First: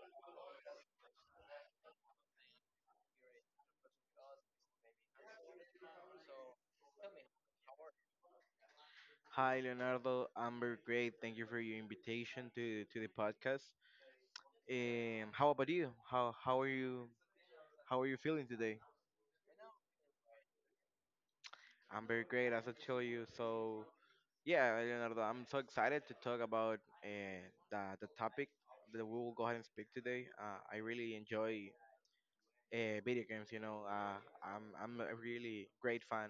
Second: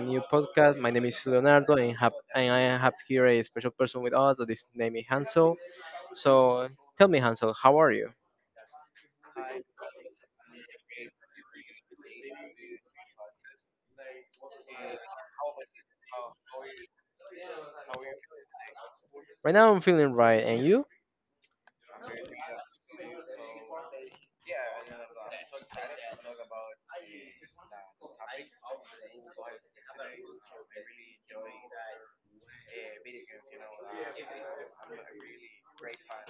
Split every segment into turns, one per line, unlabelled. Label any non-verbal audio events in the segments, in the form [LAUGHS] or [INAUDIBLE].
new podcast. My name is Leonardo, and I have here a special person with us that is name is Hansel. So tell me, Hansel, how are you?
Hi, Leonardo. I'm very great. Thank you for your invitation to the podcast. How about you? How are you? How are you feeling today?
Right now, I'm feeling right, and you?
I'm very great, as I told you. So yeah, Leonardo, I'm so excited to talk about the the topic that we will go ahead and speak today. I really enjoy video games. I'm a really great fan.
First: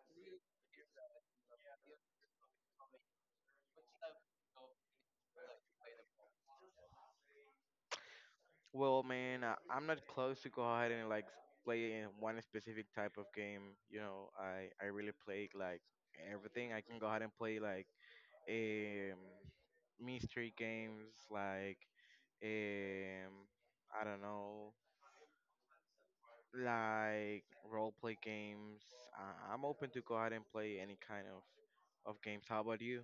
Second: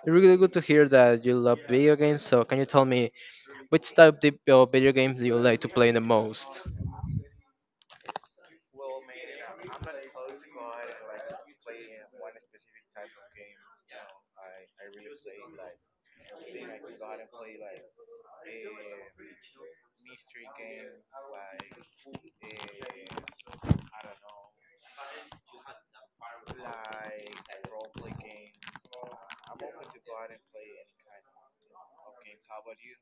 It's really good to hear that you love video games. So can you tell me which of video games do you like to play the most?
Well, man, I'm not close to go ahead and like play in one specific type of game. I really play like everything. I can go ahead and play like um mystery games, like um I don't know, like role play games. I'm open to go ahead and play any kind of games. How about you?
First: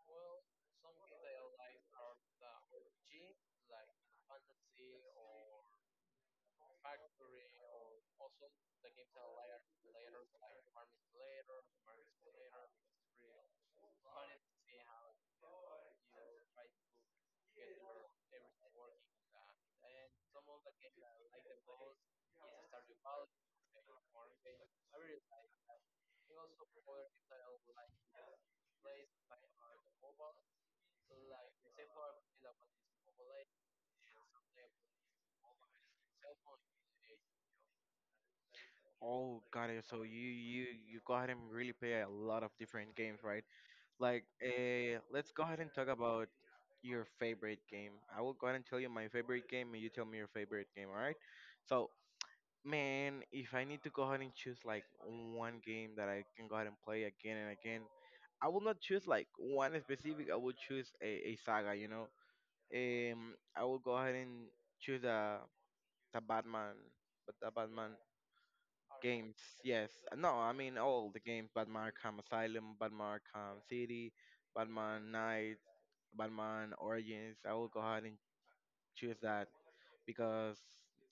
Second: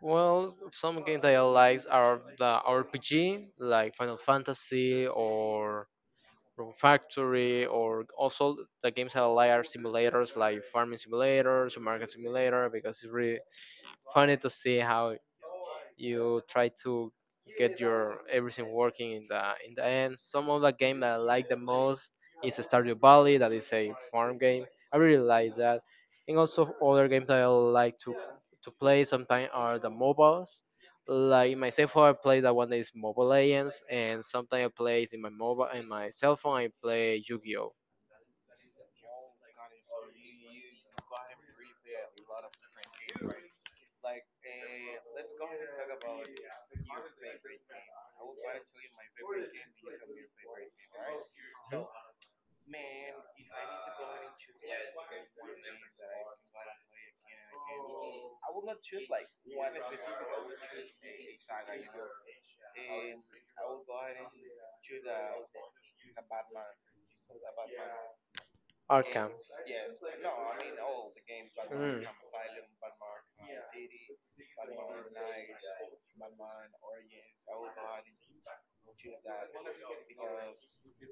Well, some games that I like are the RPG, like Final Fantasy, or Room Factory, or also the games that allow are simulators like Farming Simulator, Supermarket Simulator, because it's really funny to see how you try to get your everything working in the end. Some of the game that I like the most is Stardew Valley, that is a farm game. I really like that, and also other games that I like to play sometimes are the mobiles. Like myself, I play that one that is Mobile Legends, and sometimes I play in my mobile in my cell phone. I play Yu-Gi-Oh.
Oh, got it. So you go ahead and really play a lot of different games, right? Like, let's go ahead and talk about your favorite game. I will go ahead and tell you my favorite game, and you tell me your favorite game. All right?
Mhm.
So, man, if I need to go ahead and choose like one game that I can go ahead and play again and again, I will not choose like one specific. I will choose a saga. I will go ahead and choose the Batman, but the Batman
Arkham.
games. Yes, no, I mean all the games: Batman
Mm.
Arkham Asylum, Batman Arkham City. Batman Knight, Batman Origins, I will go ahead and choose that because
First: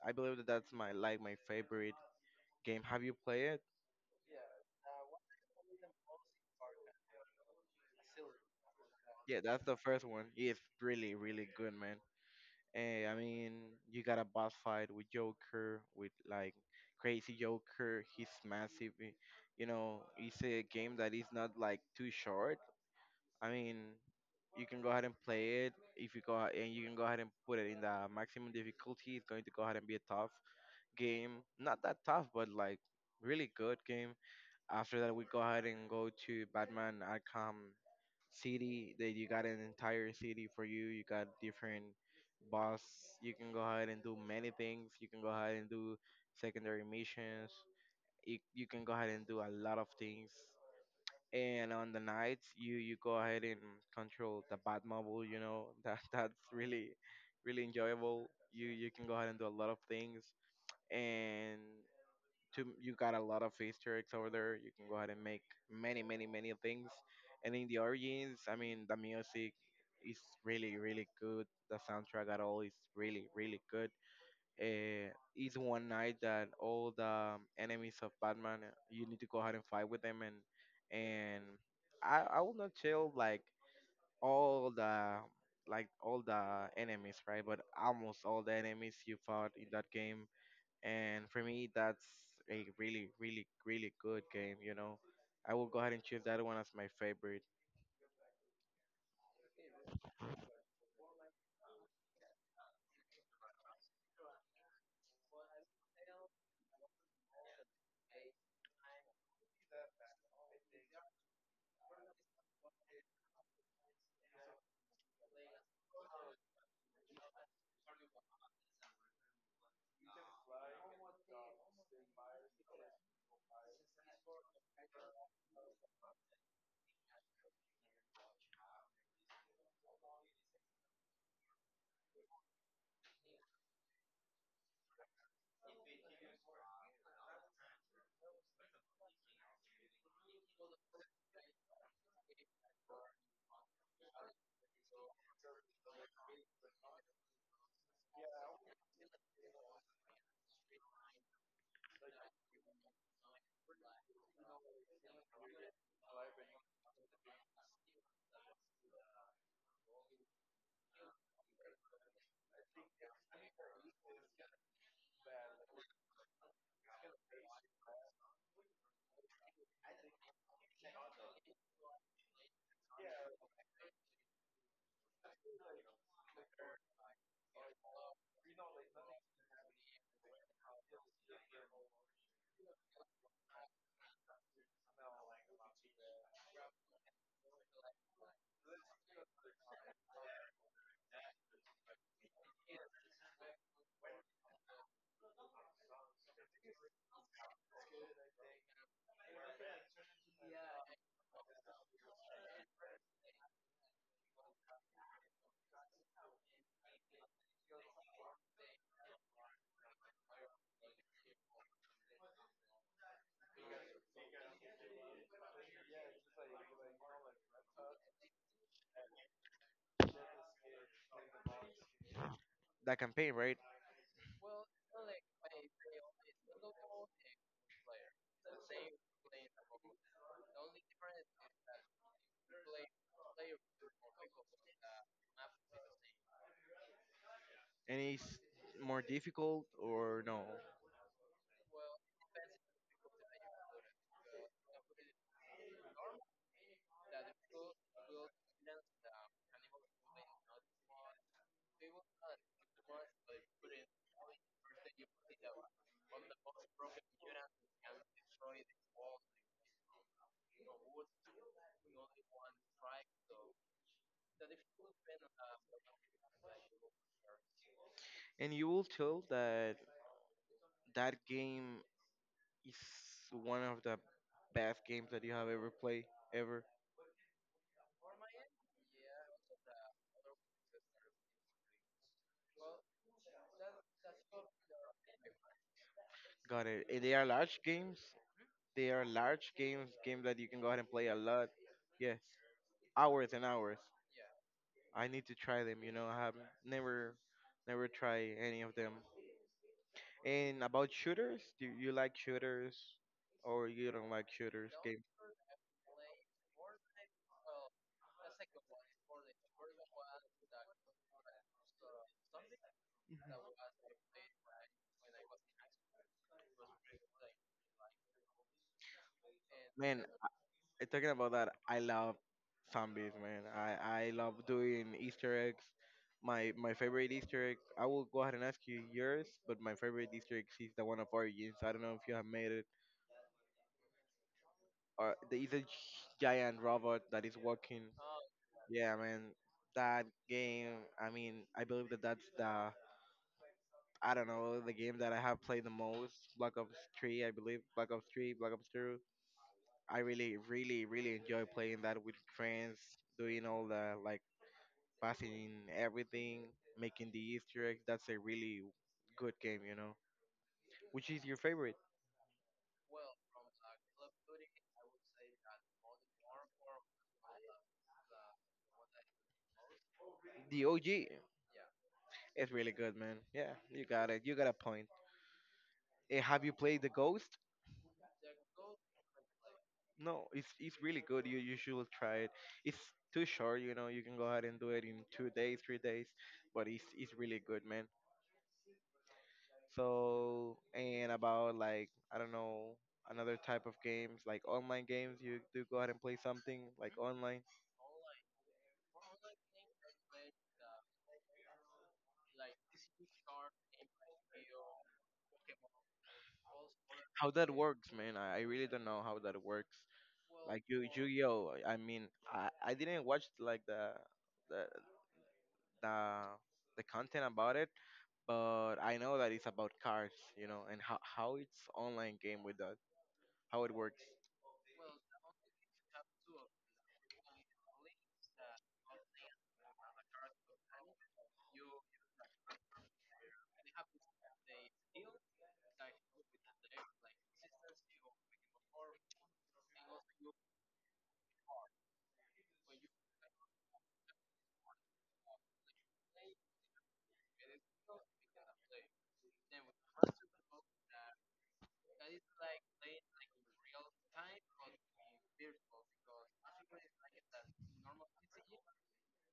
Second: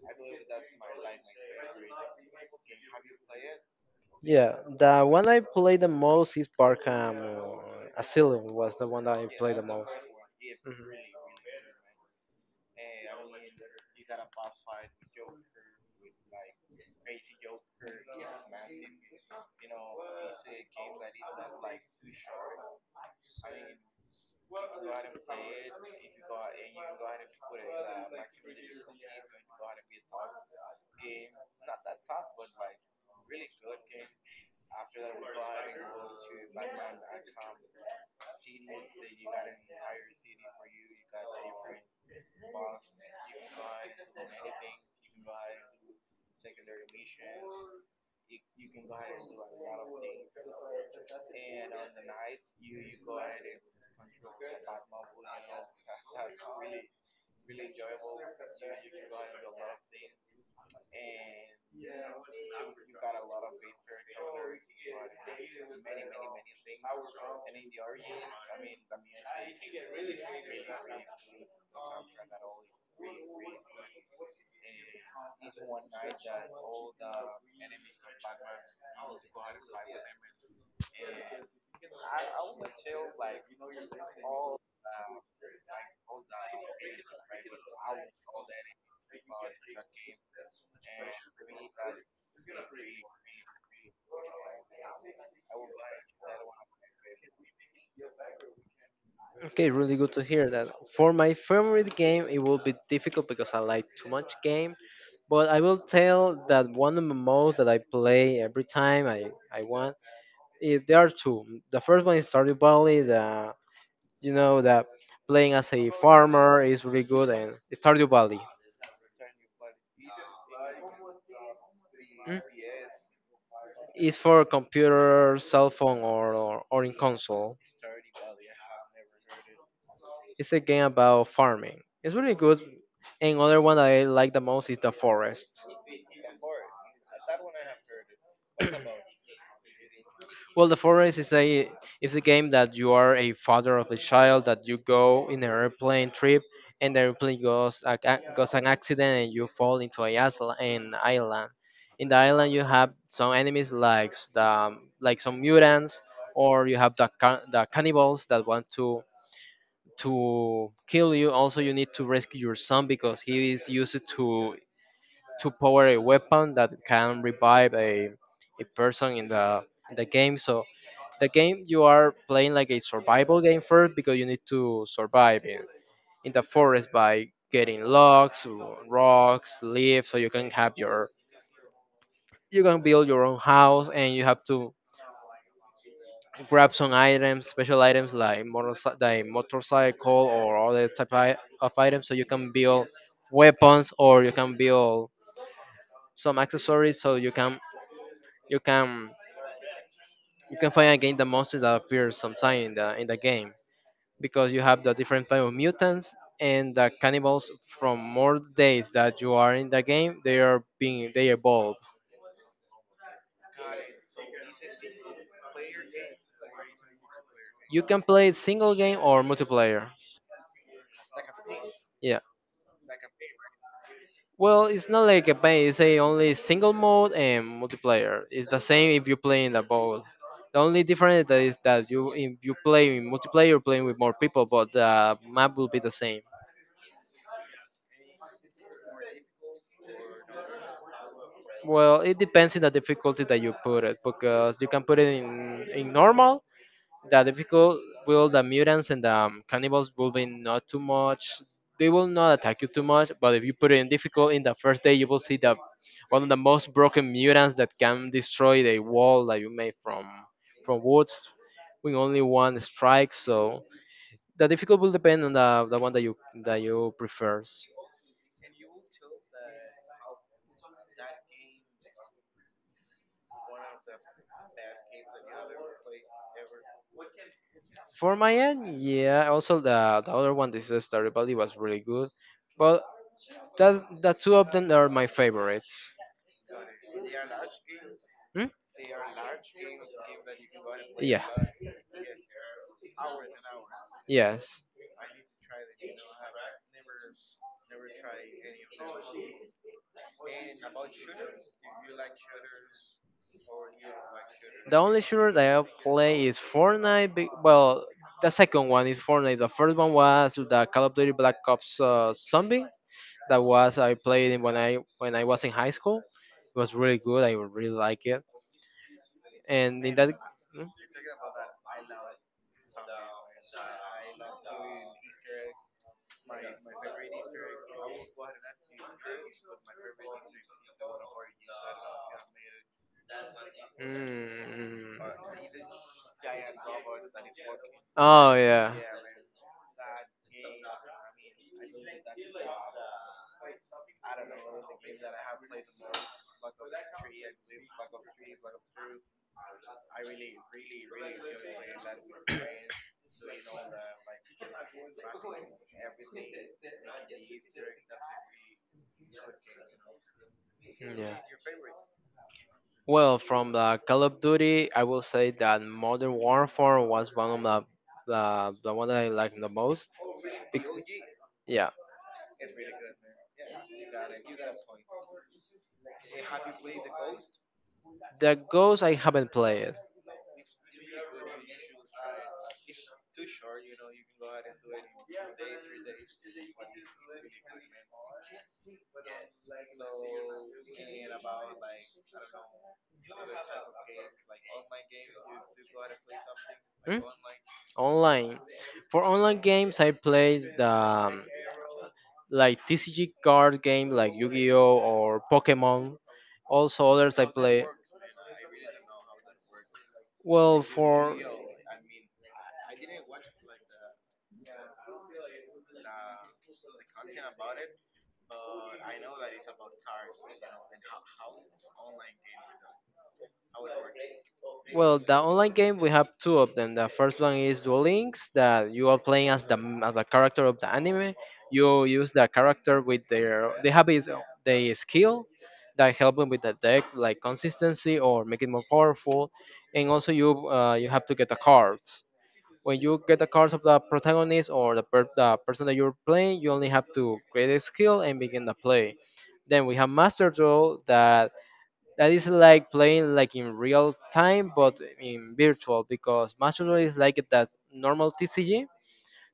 I believe that that's my like my favorite game. Have you played it?
Yeah, the one I played the most is Arkham Asylum was the one that I
Yeah,
played the
that's the
most.
first one. It's
Mhm.
really, really good, man. I mean, you got a boss fight with Joker, with like crazy Joker. He's massive. It's a game that is not like too short. I mean, you can go ahead and play it if you can go ahead and put it in the maximum difficulty. It's going to go ahead and be tough game, not that tough, but like really good game. After that, we go ahead and go to Batman Arkham City. That you got an entire city for you. You got different boss. You can go ahead and do many things. You can go ahead and do secondary missions. You can go ahead and do a lot of things. And on the nights, you go ahead and control the Batmobile. [LAUGHS] That that's really really enjoyable. You can go ahead and do a lot of things and to you got a lot of Easter eggs over there. You can go ahead and make many, many, many things. And in the origins, I mean, the music is really, really good. The soundtrack at all is really, really good. It's one night that all the enemies of Batman, you need to go ahead and fight with them, and I will not tell all the like all the enemies, right? But almost all the enemies you fought in that game, and for me that's a really really really good game. I will go ahead and choose that one as my favorite.
Okay, really good to hear that. For my favorite game, it will be difficult because I like too much game. But I will tell that one of the most that I play every time I want. There are two. The first one is Stardew Valley. The You know that playing as a farmer is really good and Stardew Valley. Mm? It's for computer, cell phone, or in console. It's a game about farming. It's really good. And other one that I like the most is The Forest. Well, The Forest is a game that you are a father of a child that you go in an airplane trip and the airplane goes an accident and you fall into an island. In the island, you have some enemies like s- the like some mutants or you have the cannibals that want to kill you. Also, you need to rescue your son because he is used to power a weapon that can revive a person in the game. So the game you are playing like a survival game first because you need to survive in the forest by getting logs rocks, leaves, so you can have your, you can build your own house, and you have to grab some items, special items like motorcycle, or other type of items so you can build weapons, or you can build some accessories so you can you can you can find again the monsters that appear sometime in the game, because you have the different type of mutants and the cannibals. From more days that you are in the game, they are being they evolve. You can play it single game or multiplayer, yeah.
That campaign, right?
Well, it's not like a base. It's a only single mode, and multiplayer it's the same if you play in the both. The only difference that is that you, if you play in multiplayer you're playing with more people, but the map will be the same.
And it's more difficult or no?
Well, it depends on the difficulty that you put it, because you can put it in normal, that the people will, the mutants and the cannibals will be not too much. They will not attack you too much. But if you put it in difficult, in the first day you will see the one of the most broken mutants that can destroy the wall that you made from woods with only one strike. So the difficult will depend on the one that you prefers.
And you will tell that that game is one of the best games that you have ever played ever?
For my end, yeah. Also, the other one, this is Stardew Valley, was really good, but that the two of them are my favorites.
Got it. And they are large games.
Hmm?
They are large games that you can go ahead and play a
Yeah.
lot. Yes. Hours and hours.
Yes.
I need to try them. I have never never try any of them. And about shooters, do you like shooters or you don't like shooters
The only
games?
shooter that I play is Fortnite. Well, the second one is Fortnite. The first one was the Call of Duty Black Ops Zombie. That was I played it when I was in high school. It was really good. I really like it. And in
Man,
that, hmm?
talking about that, I love zombies, man. I love doing Easter eggs. My favorite Easter egg, I will go ahead and ask you yours, but my favorite Easter egg is the one of Origins. I don't know if you have made it.
Mm.
Or there is a giant robot that is walking.
Oh yeah,
Yeah, man, that game. I mean, I believe that that's the I don't know the game that I have played the most, Black Ops 3, I believe. Black Ops 3, Black Ops 2. I really, really, really enjoy playing that with friends, doing all the like passing everything, making the Easter eggs. That's a really good game. Which
yeah.
is your favorite?
Well, from the Call of Duty, I will say that Modern Warfare was one of the one that I like the most. Bec-
The OG.
yeah,
It's really good, man. Yeah, you got it. You got a point. Have you played the Ghost?
the Ghost I haven't played.
No, it's really good. You should try it. It's too short, you know. You can go ahead and do it in 2 days, 3 days, but it's really good, man. So, and about like, I don't know, another type of games, like online games, you do go ahead and play something like
Hmm?
online.
Online, for online games, I played the like TCG card game like Yu-Gi-Oh or Pokemon. Also others I
How that
play.
works, man, I really don't know how that works.
Well,
Like you,
for
Yu-Gi-Oh, I mean, I didn't watch like the, the, the content about it, but I know that it's about cards, and how it's online game with that, how it works.
Well, the online game we have two of them. The first one is Duel Links that you are playing as the character of the anime. You use the character with their they have is their skill that help them with the deck, like consistency or make it more powerful. And also you have to get the cards. When you get the cards of the protagonist or the person that you're playing, you only have to create a skill and begin the play. Then we have Master Duel that is like playing like in real time but in virtual, because Master is like that normal TCG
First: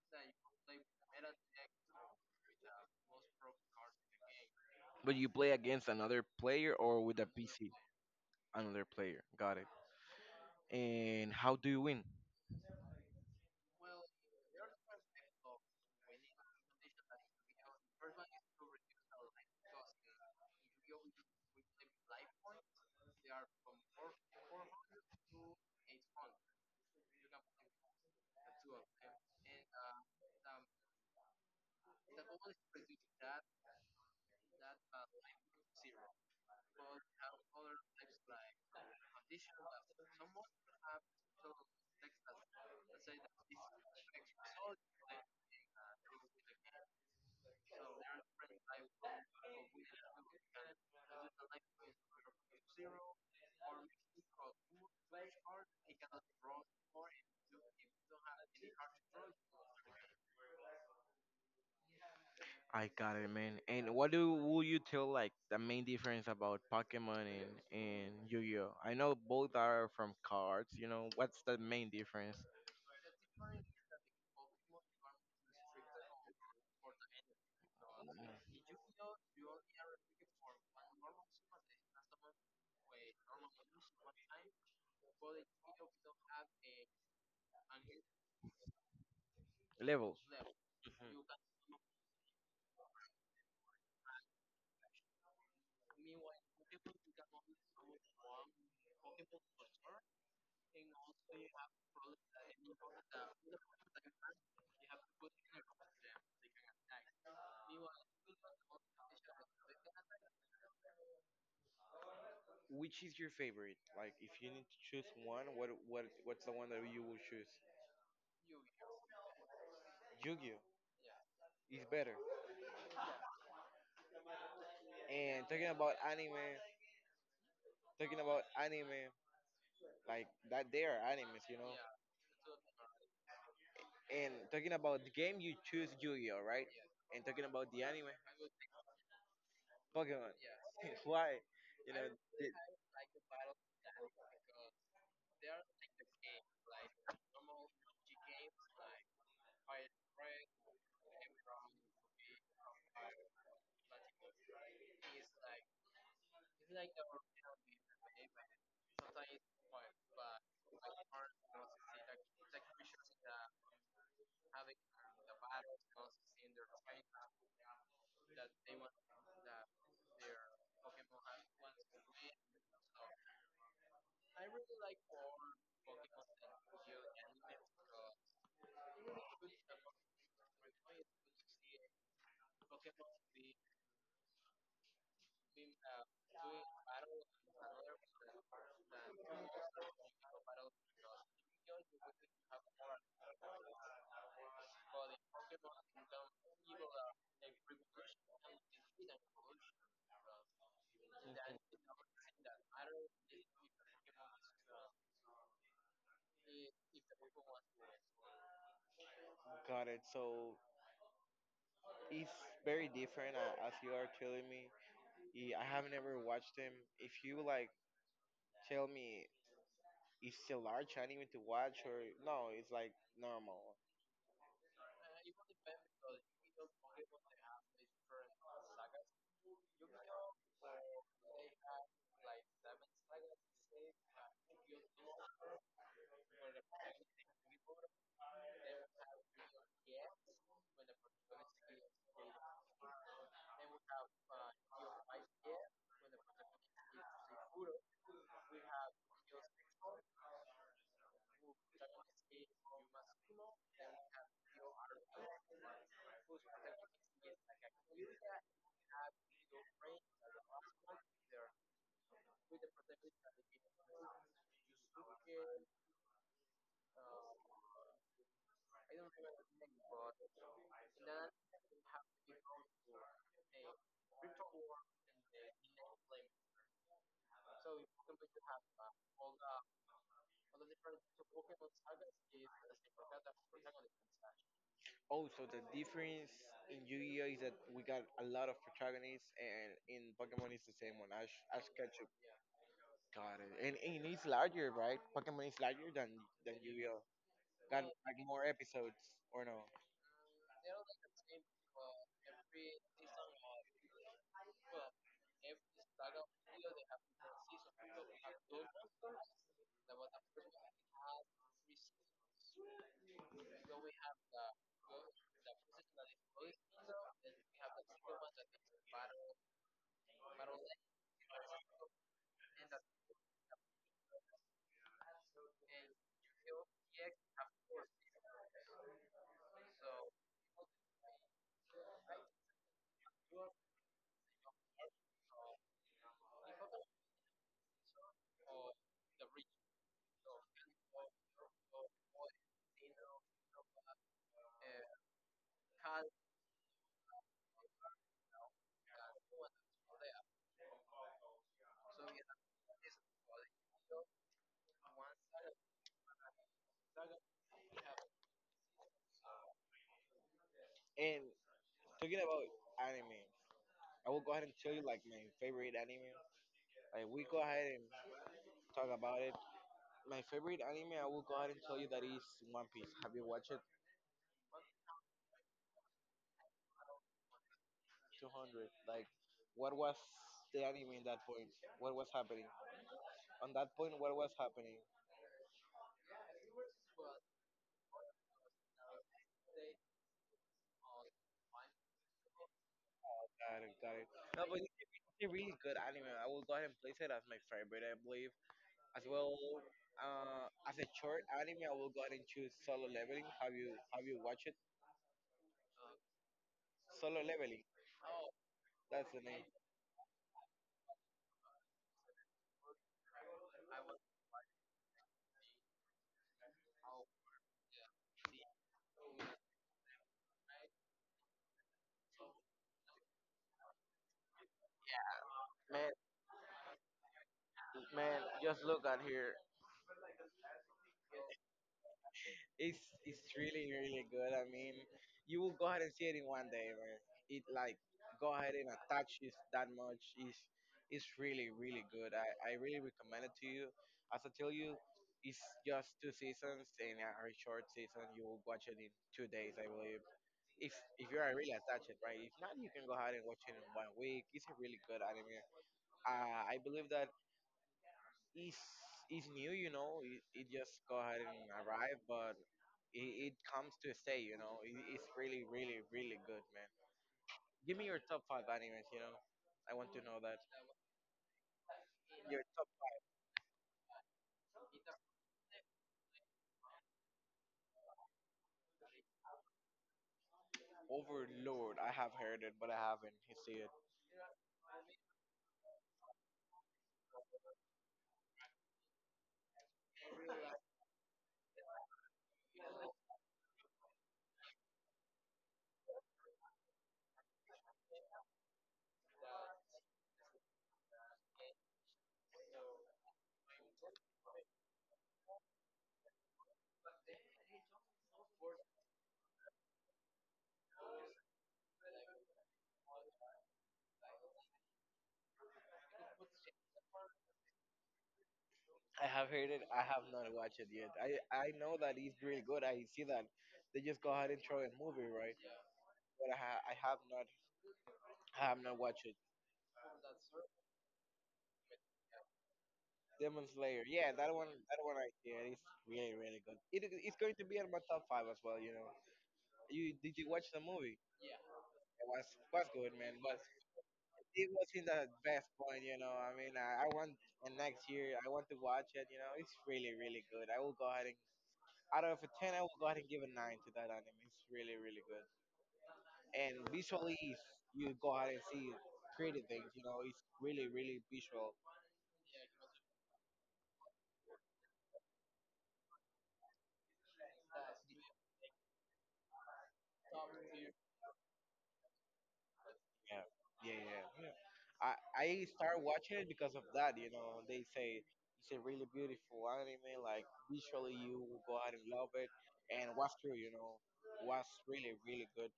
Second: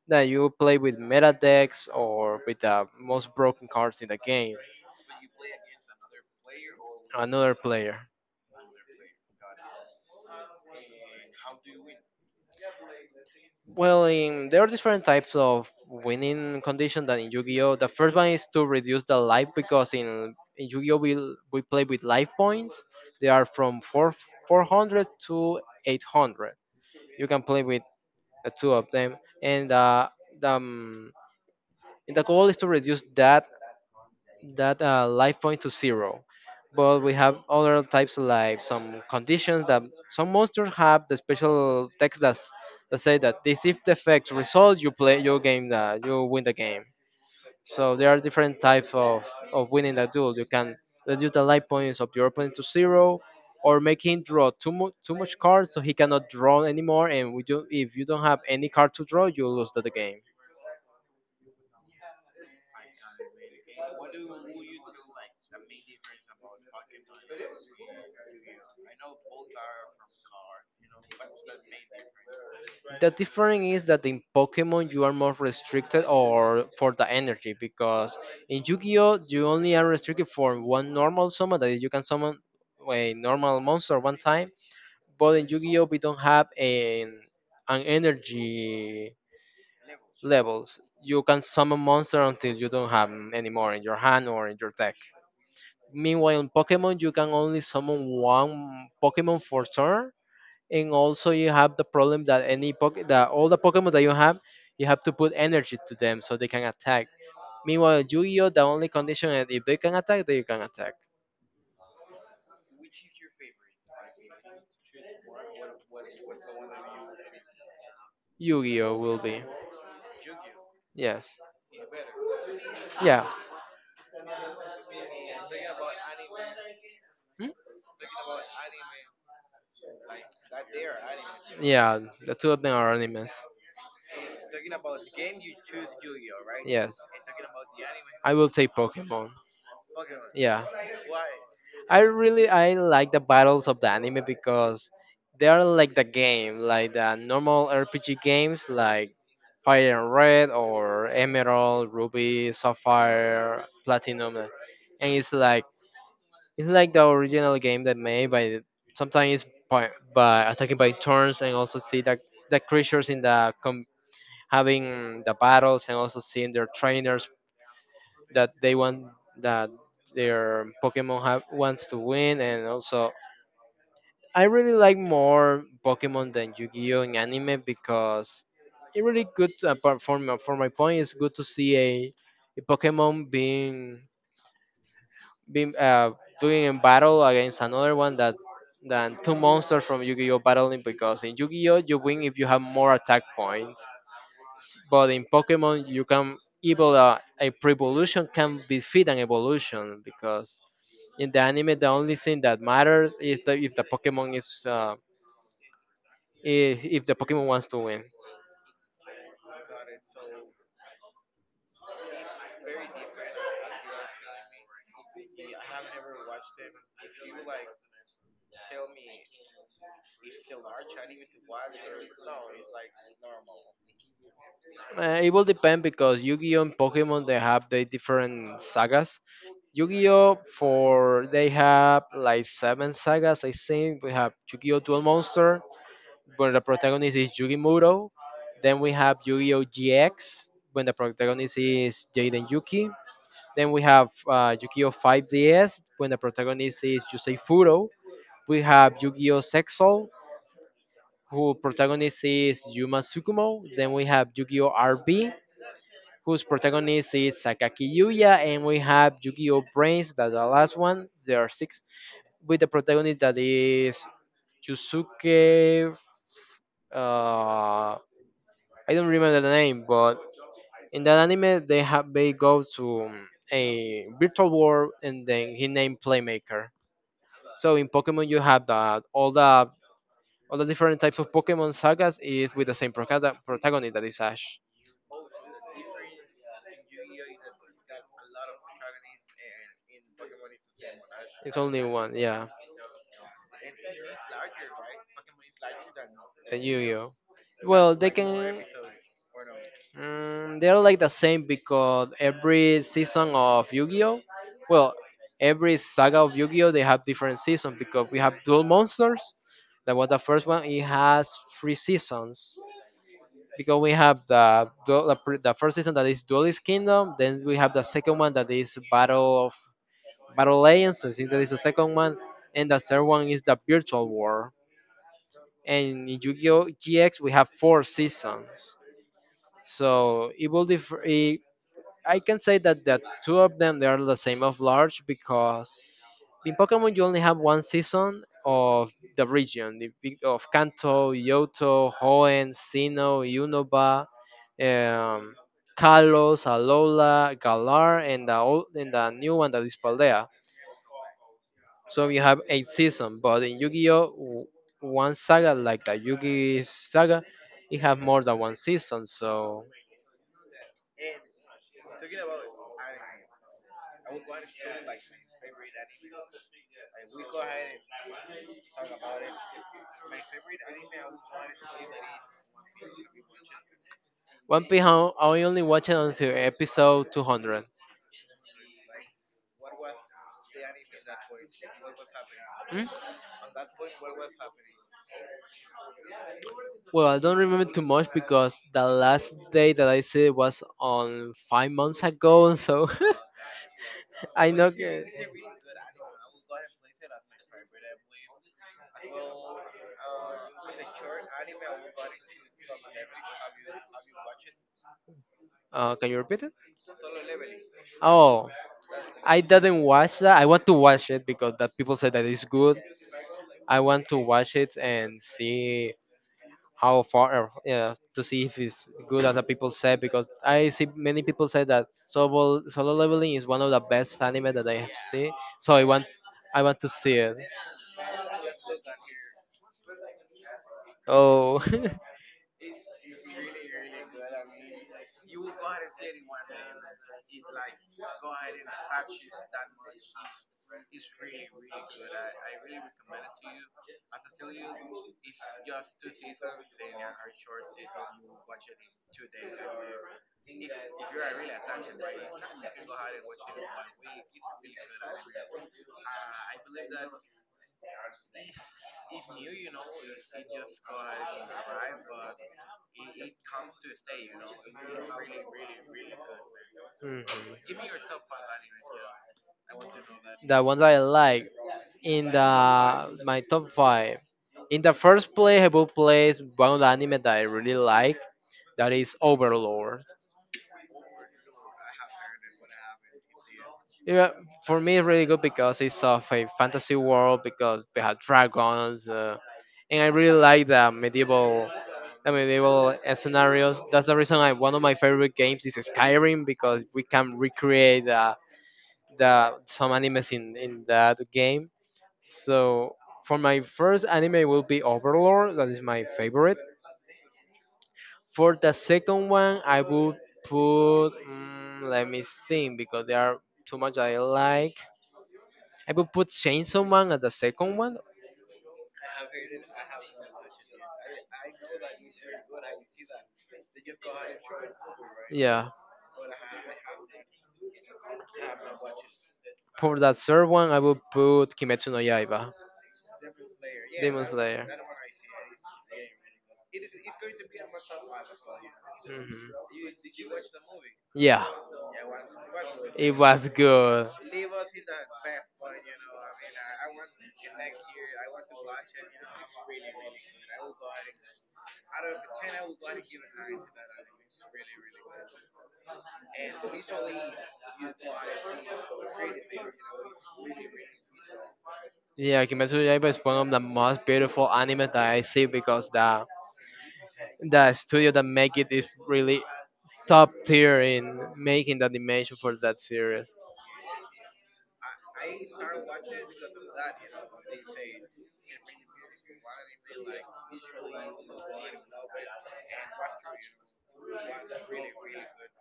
that you play with meta decks or with the most broken cards in the game.
But you play against another player or with a
Another
PC,
player.
another player. Got it. And how do you win?
Well, there are different types of winning condition than in Yu-Gi-Oh. The first one is to reduce the life, because in Yu-Gi-Oh we play with life points. They are from 4, 400 to 800. You can play with the two of them. And uh, the um, And the goal is to reduce that life point to zero. But we have other types of life, some conditions, that some monsters have the special text that say that this, if the effects result, you play your game, that you win the game. So there are different types of winning the duel. You can reduce the life points of your opponent to zero, or make him draw too much cards so he cannot draw anymore. And we do, if you don't have any card to draw, you lose the game.
I got it, man. And what do will you tell like the main difference about Pokemon and Yu-Gi-Oh? I know both are from cards. You know, what's the main difference?
The difference is that in Pokemon you are more restricted or for the energy, because in Yu-Gi-Oh you only are restricted for one normal summon, that is you can summon a normal monster one time, but in Yu-Gi-Oh we don't have an energy
Levels.
levels. You can summon monster until you don't have 'em anymore in your hand or in your deck. Meanwhile, in Pokemon you can only summon one Pokemon for turn, and also you have the problem that any poke that all the Pokemon that you have to put energy to them so they can attack. Meanwhile, Yu-Gi-Oh, the only condition is if they can attack, they can attack.
Which is your favorite? Like, if you need to choose one, what's the one that you will choose?
Yu-Gi-Oh will be,
Yu-Gi-Oh
yes,
is better.
yeah.
And talking about anime,
Hmm?
talking about anime, like that they are animes.
Yeah. The two of them are animes.
And talking about the game, you choose Yu-Gi-Oh, right?
Yes,
And talking about the anime.
I will take Pokemon.
Pokemon.
Yeah.
[LAUGHS] Why? You
I
know, they
really, I like the battles of the anime because they are like the game, like the normal RPG games like Fire and Red or Emerald, Ruby, Sapphire, Platinum, and it's like, the original game that made by sometimes by, by attacking by turns, and also see the creatures in the having the battles, and also seeing their trainers that they want that their Pokemon have, wants to win. And also I really like more Pokemon than Yu-Gi-Oh in anime, because it really good, apart from for my point, it's good to see a Pokemon being being doing in battle against another one, that than two monsters from Yu-Gi-Oh battling, because in Yu-Gi-Oh you win if you have more attack points. But in Pokemon you can evil, a pre-evolution can defeat an evolution, because in the anime the only thing that matters is that if the Pokemon is, if the Pokemon wants to win.
got it. So it's very different, as you are telling me. I have never watched them. If you like, tell me, it's it a large anime to watch or no? It's like normal.
It will depend because Yu-Gi-Oh and Pokemon they have the different sagas. Yu-Gi-Oh for they have like 7 sagas I think. We have Yu-Gi-Oh Duel Monster when the protagonist is Yugi Muro. Then we have Yu-Gi-Oh GX when the protagonist is Jaden Yuki. Then we have Yu-Gi-Oh 5DS when the protagonist is Yusei Furo. We have Yu-Gi-Oh Sexol who protagonist is Yuma Tsukumo. Then we have Yu-Gi-Oh! RB, whose protagonist is Sakaki Yuya, and we have Yu-Gi-Oh! Brains. That's the last one. There are six, with the protagonist that is Yusuke. Uh, I don't remember the name, but in that anime they have they go to a virtual world, and then he named Playmaker. So in Pokemon you have that all the different types of Pokemon sagas is with the same protagonist that is Ash.
Oh, so the difference in Yu-Gi-Oh is that we got a lot of protagonists, and in Pokemon it's the same one. Ash,
It's
Ash
only
Ketchum.
one, yeah.
Got it. And it's larger, right? Pokemon is larger than
The
Yu-Gi-Oh.
Yu-Gi-Oh. Like,
Got
well, they like
like more
can.
episodes or no?
They're like the same because every season of Yu-Gi-Oh. Well, every saga of Yu-Gi-Oh they have different seasons because we have Duel Monsters. That was the first one. It has three seasons. Because we have the dual- the, pr- the first season that is Duelist Kingdom, then we have the second one that is Battle Legends. So I think that is the second one, and the third one is the Virtual War. And in Yu-Gi-Oh GX we have four seasons, so it will differ. I can say that the two of them they are the same of large because in Pokemon you only have one season of the region of Kanto, Yoto, Hoenn, Sinnoh, Unova, um, Kalos, Alola, Galar, and the old, and the new one that is Paldea. So you have eight seasons, but in Yu-Gi-Oh, one saga like the Yu-Gi saga, it have more than one season. So
And talking about anime, I will go ahead and tell you like my favorite anime. Like we go ahead and talk about it. My favorite anime, I will go ahead and tell you that is One Piece. Have you watched it?
One Piece, I only watch it until episode 200.
200. Like, what was the anime in that point? What was happening?
Hmm?
On that point, what was happening?
Well, I don't remember too much because the last day that I see it was on 5 months ago, so [LAUGHS]
Got it, got it. No,
I
but
know.
it's a really good anime. I will go ahead and place it as my favorite, I believe. As well, as a short anime, I will go ahead and choose Solo Leveling. Have you watched it?
Can you repeat it?
Solo Leveling.
Oh,
That's the
I
name.
didn't watch that. I want to watch it because that people said that it's good. I want to watch it and see how far yeah, to see if it's good as the people say because I see many people say that solo leveling is one of the best anime that I have seen. So I want to see it. Oh. [LAUGHS]
It's really really good. I mean, you will go ahead and see it in one day, man. It like go ahead and attach it that much. It's really really good. I really recommend it to you. As I tell you, it's just two seasons and a very short season. You will watch it in 2 days, I believe. If you are really attached, right? If not, you can go ahead and watch it in one week. It's a really good anime. I believe that it's it's new. It just go ahead and arrive, but it comes to stay. It's really, really, really good, man.
Mhm.
Give me your top five animes. I want to know that.
The ones I like in
Your top.
the my top five. In the first place, I will place one of the anime that I really like. That is Overlord.
Overlord, I have heard it, but I haven't seen it.
Yeah, for me, it's really good because it's of a fantasy world because we have dragons, and I really like the medieval, scenarios. That's the reason I one of my favorite games is Skyrim because we can recreate the some animes in that game. So for my first anime will be Overlord. That is my favorite. For the second one, I would put. Let me think because there are too much I like. I would put Chainsaw Man as the second one.
I have heard it. I have not watched it yet. I know that it's really good. I see that they just go ahead and throw a movie, right?
Yeah.
But I have not watched it.
For that third one, I would put Kimetsu no Yaiba.
Demon Slayer, yeah,
Demon
that one
Slayer.
that one I see. It's really really good. It's going to be in my top five as well. You know,
Mhm.
you did you watch the movie?
Yeah.
It was good,
It
man. But
was good.
it wasn't the best point. I mean, I want and next year I want to watch it. You know, it's really really good. I will go ahead and out of a ten, I will go ahead and give a nine to that anime. It's really really good, and visually you go ahead and see pretty things. You know, it's really really visual.
Yeah, Kimetsu no Yaiba is one of the most beautiful anime that I see because the studio that make it is really top tier in making the animation for that series.
Yeah, yeah, yeah, yeah. I I started watching it because of that. You know, they say it's a really beautiful anime. Like visually, you will go ahead and love it, and what's true. You know, was really really good.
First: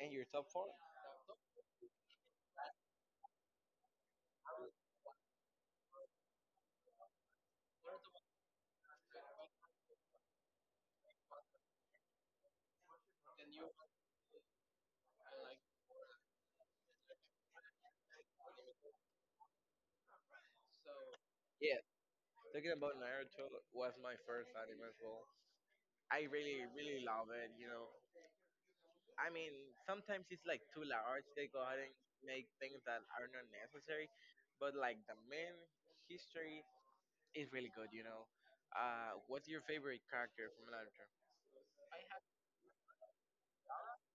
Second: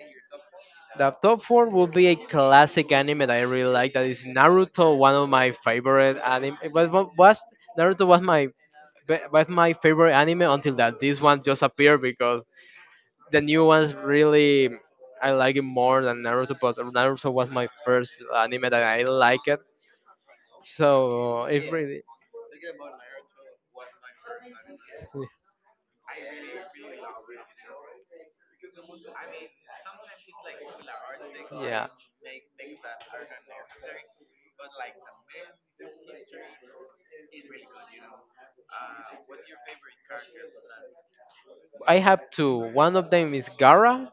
And your top four?
The top four would be a classic anime that I really like. That is Naruto, one of my favorite anime. But what was Naruto was my favorite anime until that this one just appeared because the new ones really I like it more than Naruto. But Naruto was my first anime that I like it. So it
Yeah,
really.
talking about Naruto was my first anime as well. I really, really love it. I mean, sometimes it's like too large. They go ahead
Yeah.
and make things that are not necessary, but like the main history is really good. What's your favorite character from Naruto?
I have two. One of them is Gara,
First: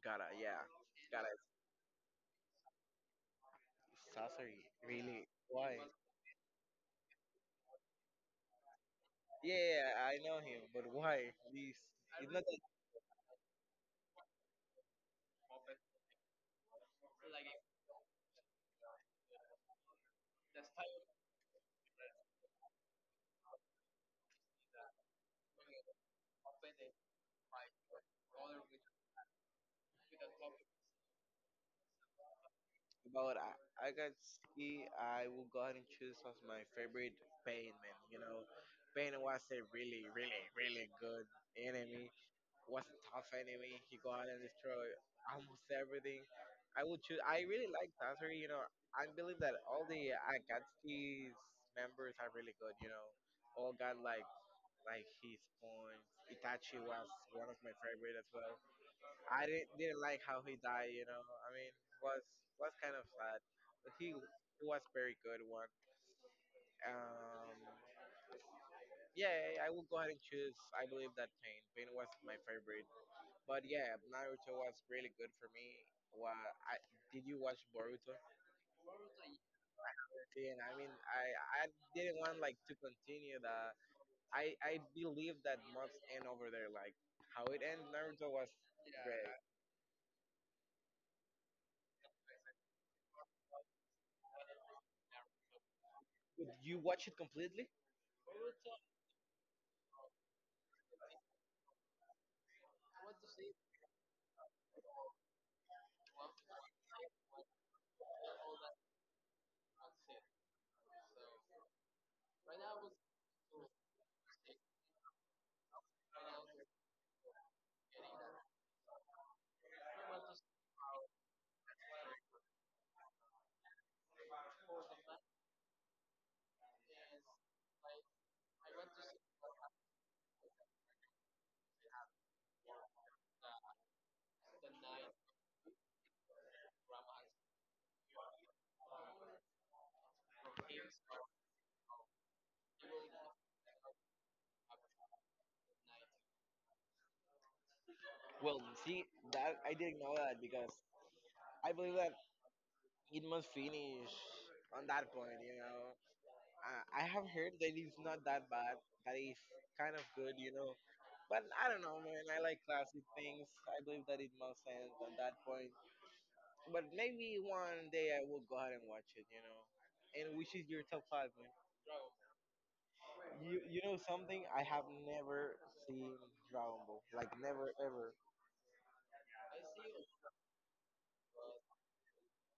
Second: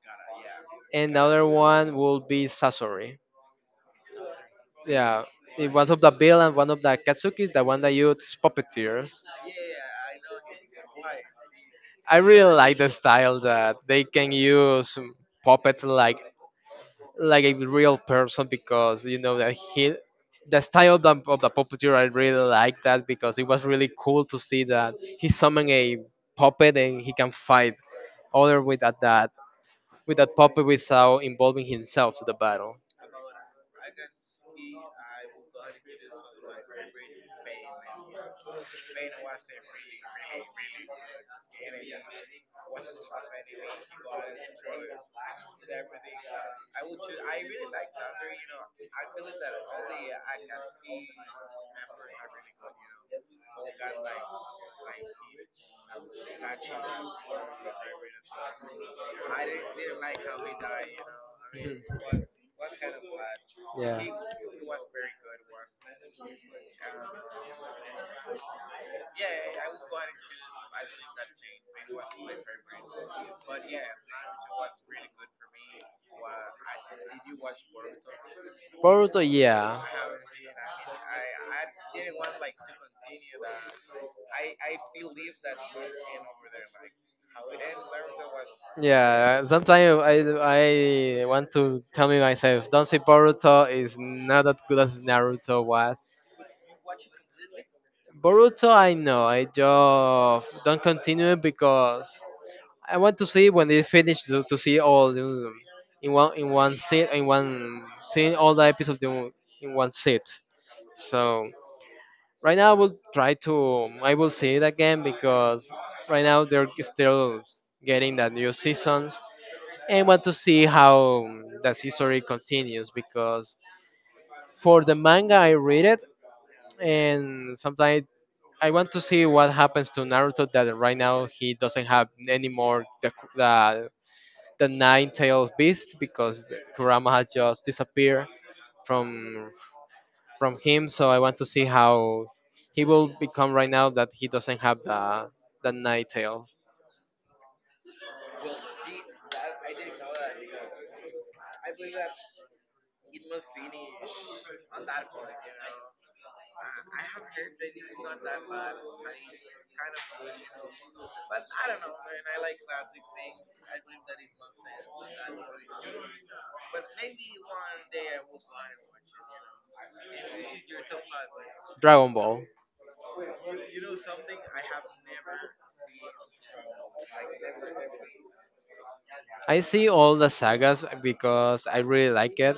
Gara, yeah,
and the
Gara,
other one will be Sasori.
Sasori.
Yeah,
Really?
in
Why?
one of the bill and one of the katsukis, the one that uses puppeteers.
Yeah, I know him, but why? Please.
I really like the style that they can use puppets like a real person because you know that he the style of the puppeteer I really like that because it was really cool to see that he summoned a puppet and he can fight other with that puppet without involving himself to the battle.
About I got see I will go ahead and choose as my favorite Pain, man. You know, Pain was a really, really, really good enemy. Was a tough enemy. He go ahead and destroy almost everything. I will choose. I really like Tazuri. You know, I believe that all the Akatsuki's members are really good. You know, all got like his points. Itachi was one of my favorite as well. I didn't like how he died. Was
[LAUGHS]
kind of sad. But he was very good one. Um, yeah, I will go ahead and choose. I believe that Pain. Pain was my favorite. But yeah, Naruto was really good for me. Well, I did you watch Boruto?
Boruto, yeah.
Yeah, I mean, I didn't want like to continue the. I believe that must end over there. Like how it ends, Naruto was great.
Yeah, sometimes I want to tell me myself, don't say Boruto is not that good as Naruto was.
Did you watch it completely?
Boruto, I know, I just don't continue because I want to see when they finish to, see all the, in one sit in one scene all the episodes in one sit. So right now I will try to I will see it again because right now they're still getting that new season. And want to see how that history continues because for the manga I read it, and sometimes I want to see what happens to Naruto that right now he doesn't have any more the nine tailed beast because the Kurama has just disappeared from from him. So I want to see how he will become right now that he doesn't have the nine tail.
Well, see, that I didn't know that because I believe that it must finish on that point. I have heard that it's not that bad. That is kind of good. You know, but I don't know, man. I like classic things. I believe that it must end on that point. But maybe one day I will go ahead and watch it. You know, and which is your top five, man?
Dragon Ball.
You know something? I have never seen Dragon Ball. Like never ever.
I see all the sagas because I really like it.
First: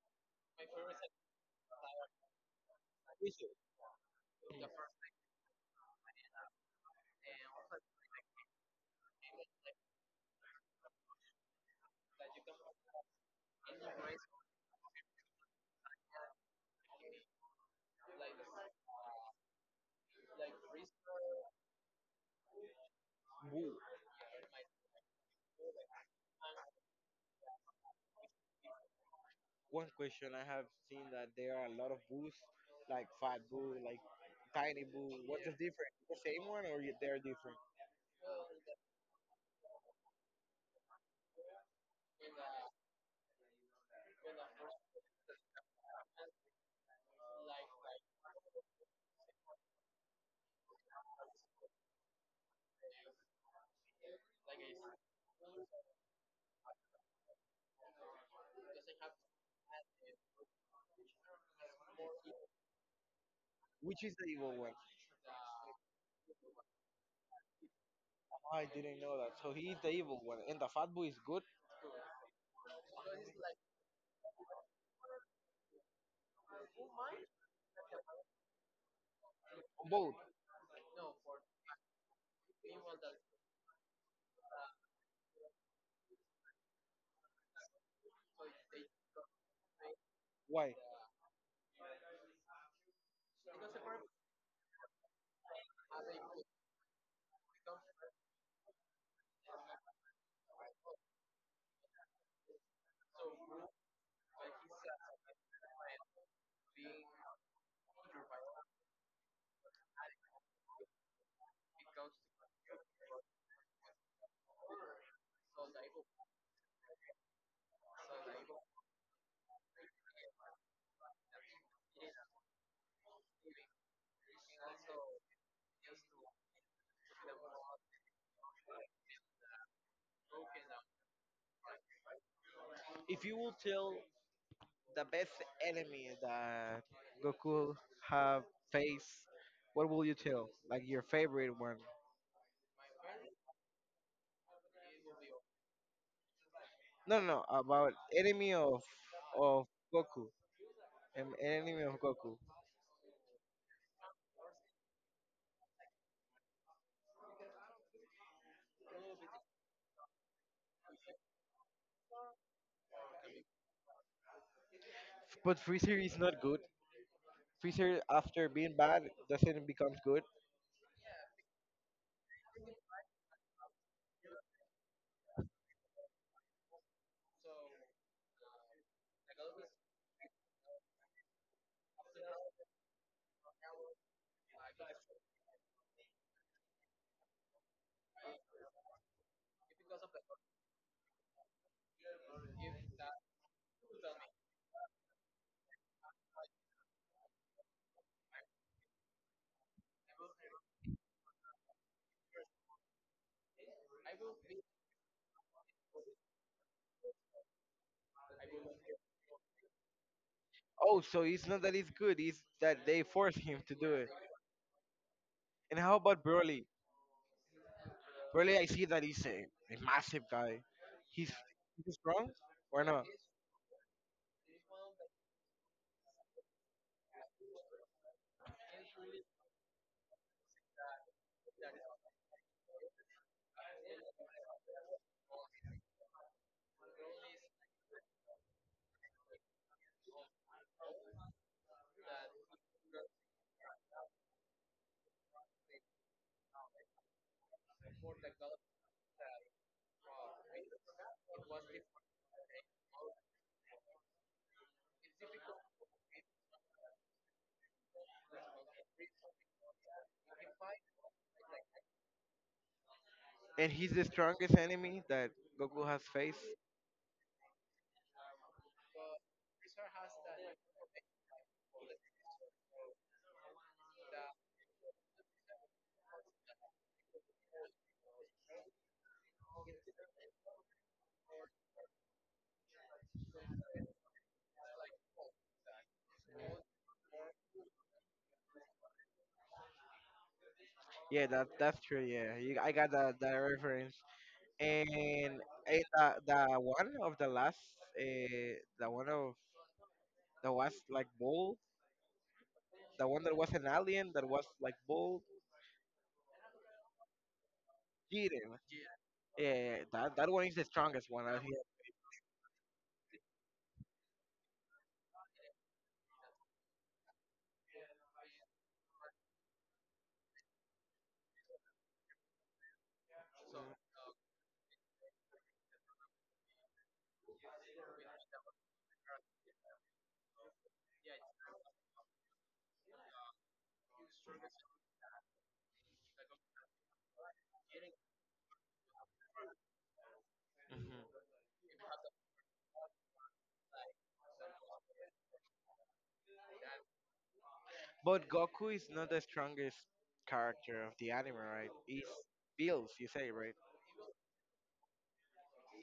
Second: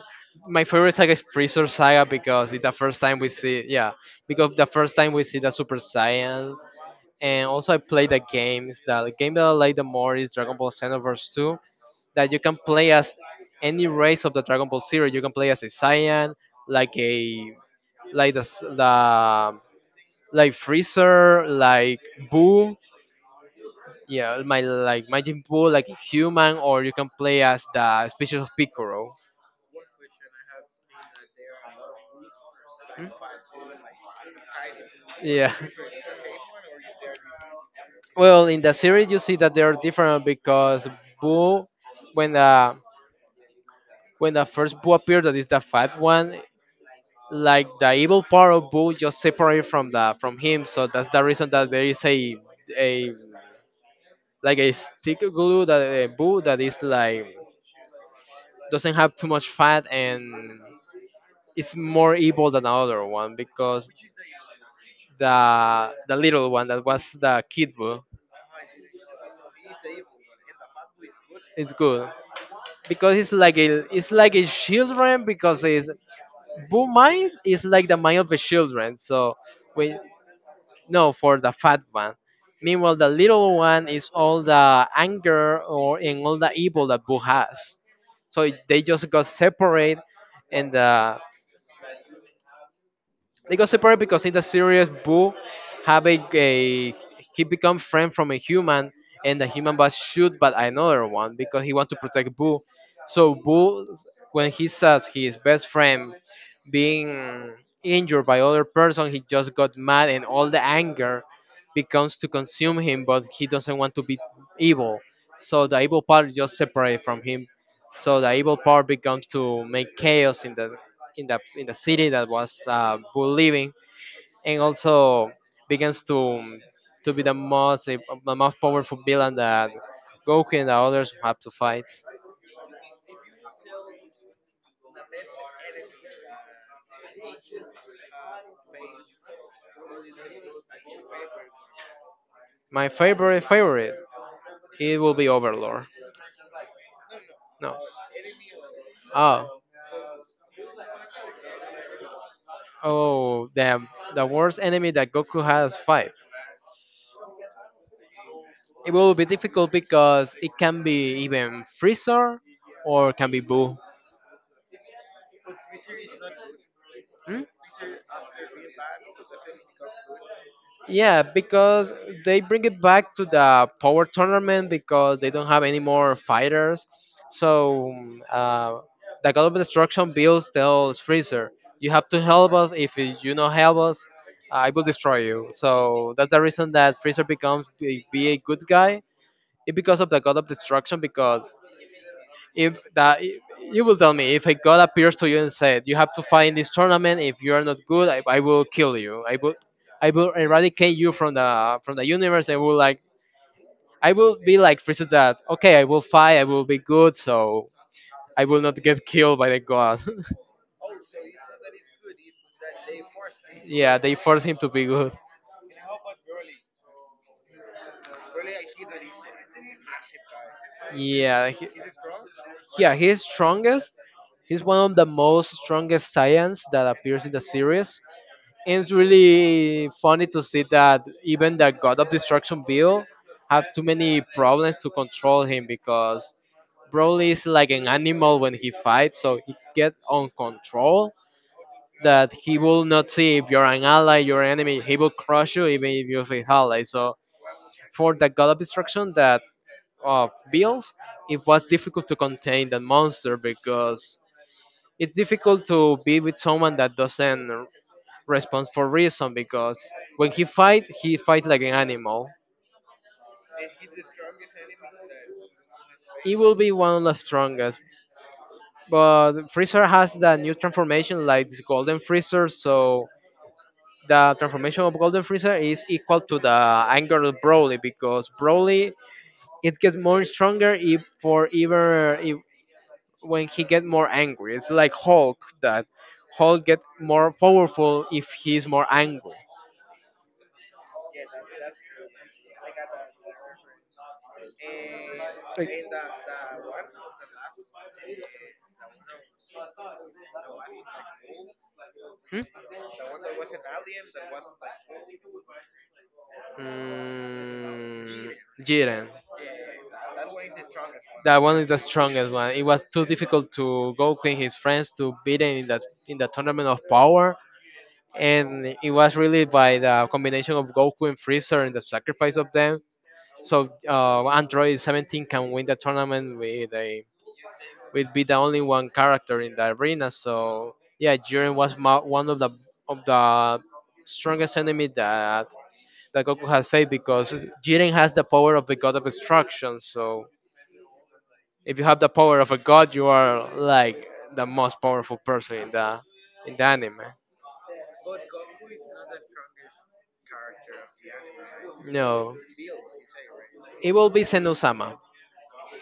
My favorite saga is Freezer Saga because it's the first time we
Is
see, yeah, because the first time we see the Super Saiyan. And also, I play the games. The game that I like the more is Dragon Ball Xenoverse 2, that you can play as any race of the Dragon Ball series. You can play as a Saiyan, like a like the s- the like Freezer, like Boo,
it?
yeah, my like Majin Buu, like a human, or you can play as the species of Piccolo.
One question: I have seen that there are a lot of booths, like fat boo, like tiny boo. What's
Yeah.
the difference? The same one or y- they're different?
Well, in the series, you see that they are different because Boo, when the when the first Boo appeared, that is the fat one, like the evil part of Boo just separated from the from him. So that's the reason that there is a like a stick glue that Boo that is like doesn't have too much fat, and it's more evil than the other one because
Which is the evil one?
the little one that was the kid Boo
I didn't know that. So he is the evil one, and the fat boo is good
is good. Because it's like a children because it's bull mind is like the mind of the children. So
on
we
both.
no for the fat one. Meanwhile, the little one is all the anger or and all the evil that Boo has. So they just got separate,
Why?
and they got separated because in the series, Boo have a he become friend from a human, and the human was shoot by another one because he wants to protect Boo. So Boo, when he says his best friend being injured by other person, he just got mad and all the anger becomes to consume him, but he doesn't want to be evil. So the evil part just separate from him. So the evil part becomes to make chaos in the city that was Bull living, and also begins to be the most powerful villain that Goku and the others have to fight.
If you will tell the best enemy that Goku have faced, what will you tell? Like your favorite one?
My favorite favorite, it will be Overlord.
No, no, no, about enemy
Oh,
of Goku. An enemy of Goku.
oh, the worst enemy that Goku has fight. It will be difficult because it can be even Freezer or can be Boo.
But Freezer is not good.
Hmm?
Freezer, after being bad, doesn't become good.
Yeah, because they bring it back to the power tournament because they don't have any more fighters. So uh, the God of Destruction builds tells Freezer, "You have to help us. If you not help us, I will destroy you." So that's the reason that Freezer becomes be a good guy. It's because of the God of Destruction because if that you will tell me if a god appears to you and said you have to fight in this tournament if you are not good I will kill you, I will eradicate you from the universe. I will be like freezes that okay, I will fight, I will be good, so I will not get killed by the god. [LAUGHS]
Oh, so it's not that it's good; it's that they force him to do
Yeah,
it.
they force him to be good.
And how about Broly? Broly, I see that he's a massive guy. He's
yeah he,
he's strong or
yeah,
not?
he's strongest. He's one of the most strongest science that appears in the series. And it's really funny to see that even the God of Destruction Bill have too many problems to control him because Broly is like an animal when he fights, so he get on control that he will not see if you're an ally, your enemy. He will crush you even if you're his ally. So for the God of Destruction that of Bills, it was difficult to contain the monster because it's difficult to be with someone that doesn't responds for reason because when he fight, like an animal.
And he's the strongest enemy that Goku has
He
faced.
will be one of the strongest. But Freezer has that new transformation like this Golden Freezer, so the transformation of Golden Freezer is equal to the anger of Broly because Broly it gets more stronger if for even if when he get more angry. It's like Hulk that Hulk get more powerful if he's more angry.
Yeah, that that's true. Yeah, you, I got that reference. And
Like-
the one of the last, the one of that was like bull,
Hmm?
the one that was an alien that was like bull.
Mm,
Jiren. Yeah,
Jiren.
yeah, that that one is the strongest one out
That
here.
one is the strongest one. It was too difficult to Goku and his friends to beat him in the tournament of power, and it was really by the combination of Goku and Freezer and the sacrifice of them. So Android 17 can win the tournament with a with be the only one character in the arena. So yeah, Jiren was one of the strongest enemy that Goku has faith because Jiren has the power of the god of destruction. So
Mhm.
if you have the power of a god, you are like the most powerful person in the anime.
But Goku is not the strongest character of the anime, right? It's
No,
Bills, you say, right?
it will be Senusama.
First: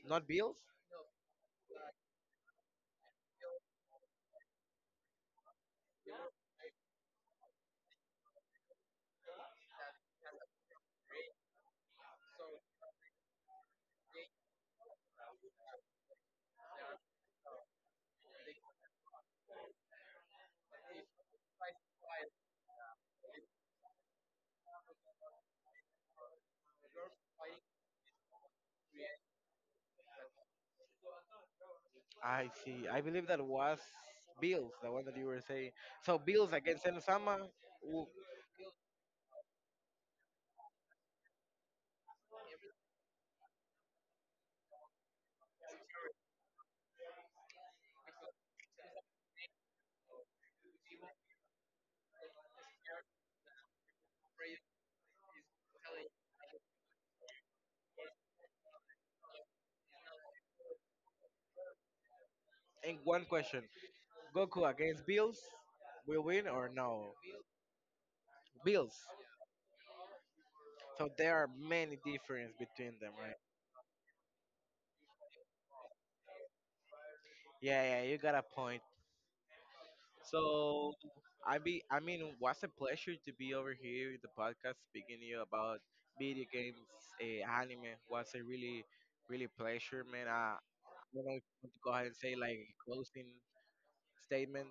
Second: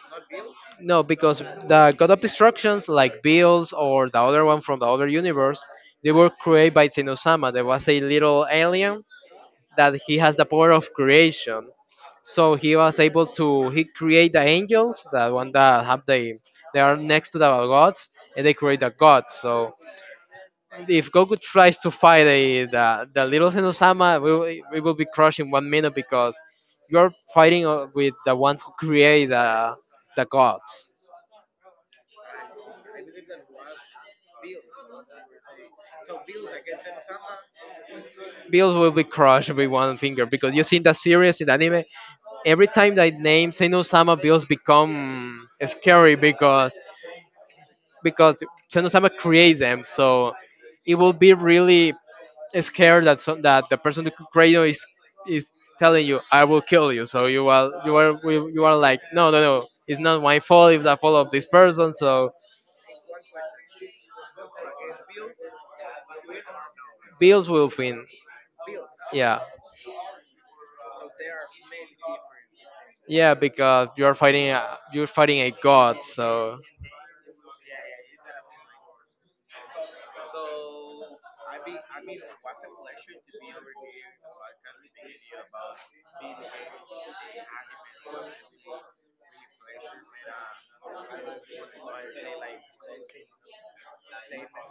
Not Bills?
No, because the god of destructions like Bills or the other one from the other universe, they were created by Senusama. There was a little alien that he has the power of creation. So he was able to he create the angels, the one that have they are next to the gods, and they create the gods. So if Goku tries to fight a, the little Senosama, we will be crushed in one minute because you're fighting with the one who created the gods.
I see. I believe that was Bills, the one that you were saying. So Bills against Ensama. W-
Bills will be crushed with one finger because you see in the series in the anime every time that name Seno Sama, Bills become scary, because because Senosama creates them, so it will be really scared that that the person who created it is telling you, "I will kill you." So you are like, "No, no, no! It's not my fault. It's the fault of this person." So
And one question: Goku against Bills will win or no?
Bills will win.
Bills.
Yeah,
So there are many differences between them,
yeah,
right?
because you are fighting you're fighting a god. So.
Yeah, yeah, you got a point. So I be I mean, what's a pleasure to be over here in the podcast speaking to you about video games, anime. Was a really, really pleasure, man. I want to go ahead and say like a closing statement.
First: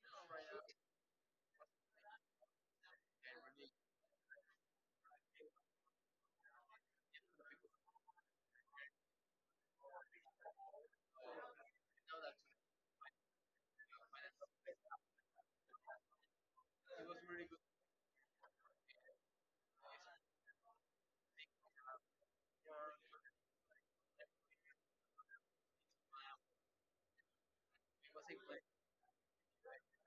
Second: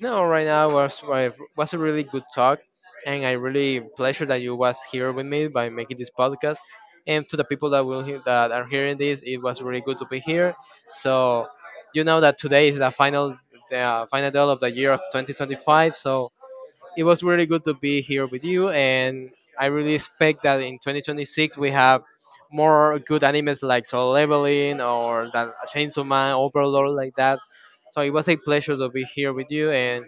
No, right now was a really good talk, and I really pleasure that you was here with me by making this podcast. And to the people that will hear, that are hearing this, it was really good to be here. So you know that today is the final day of the year of 2025. So it was really good to be here with you, and I really expect that in 2026 we have more good animes like Soul Leveling or that Chainsaw Man, Overlord like that. So it was a pleasure to be here with you, and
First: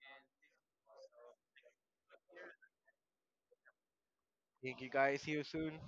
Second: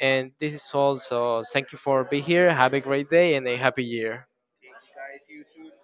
this is all. So thank you for being here. Have a great day and a happy year.
Think you guys. See you soon.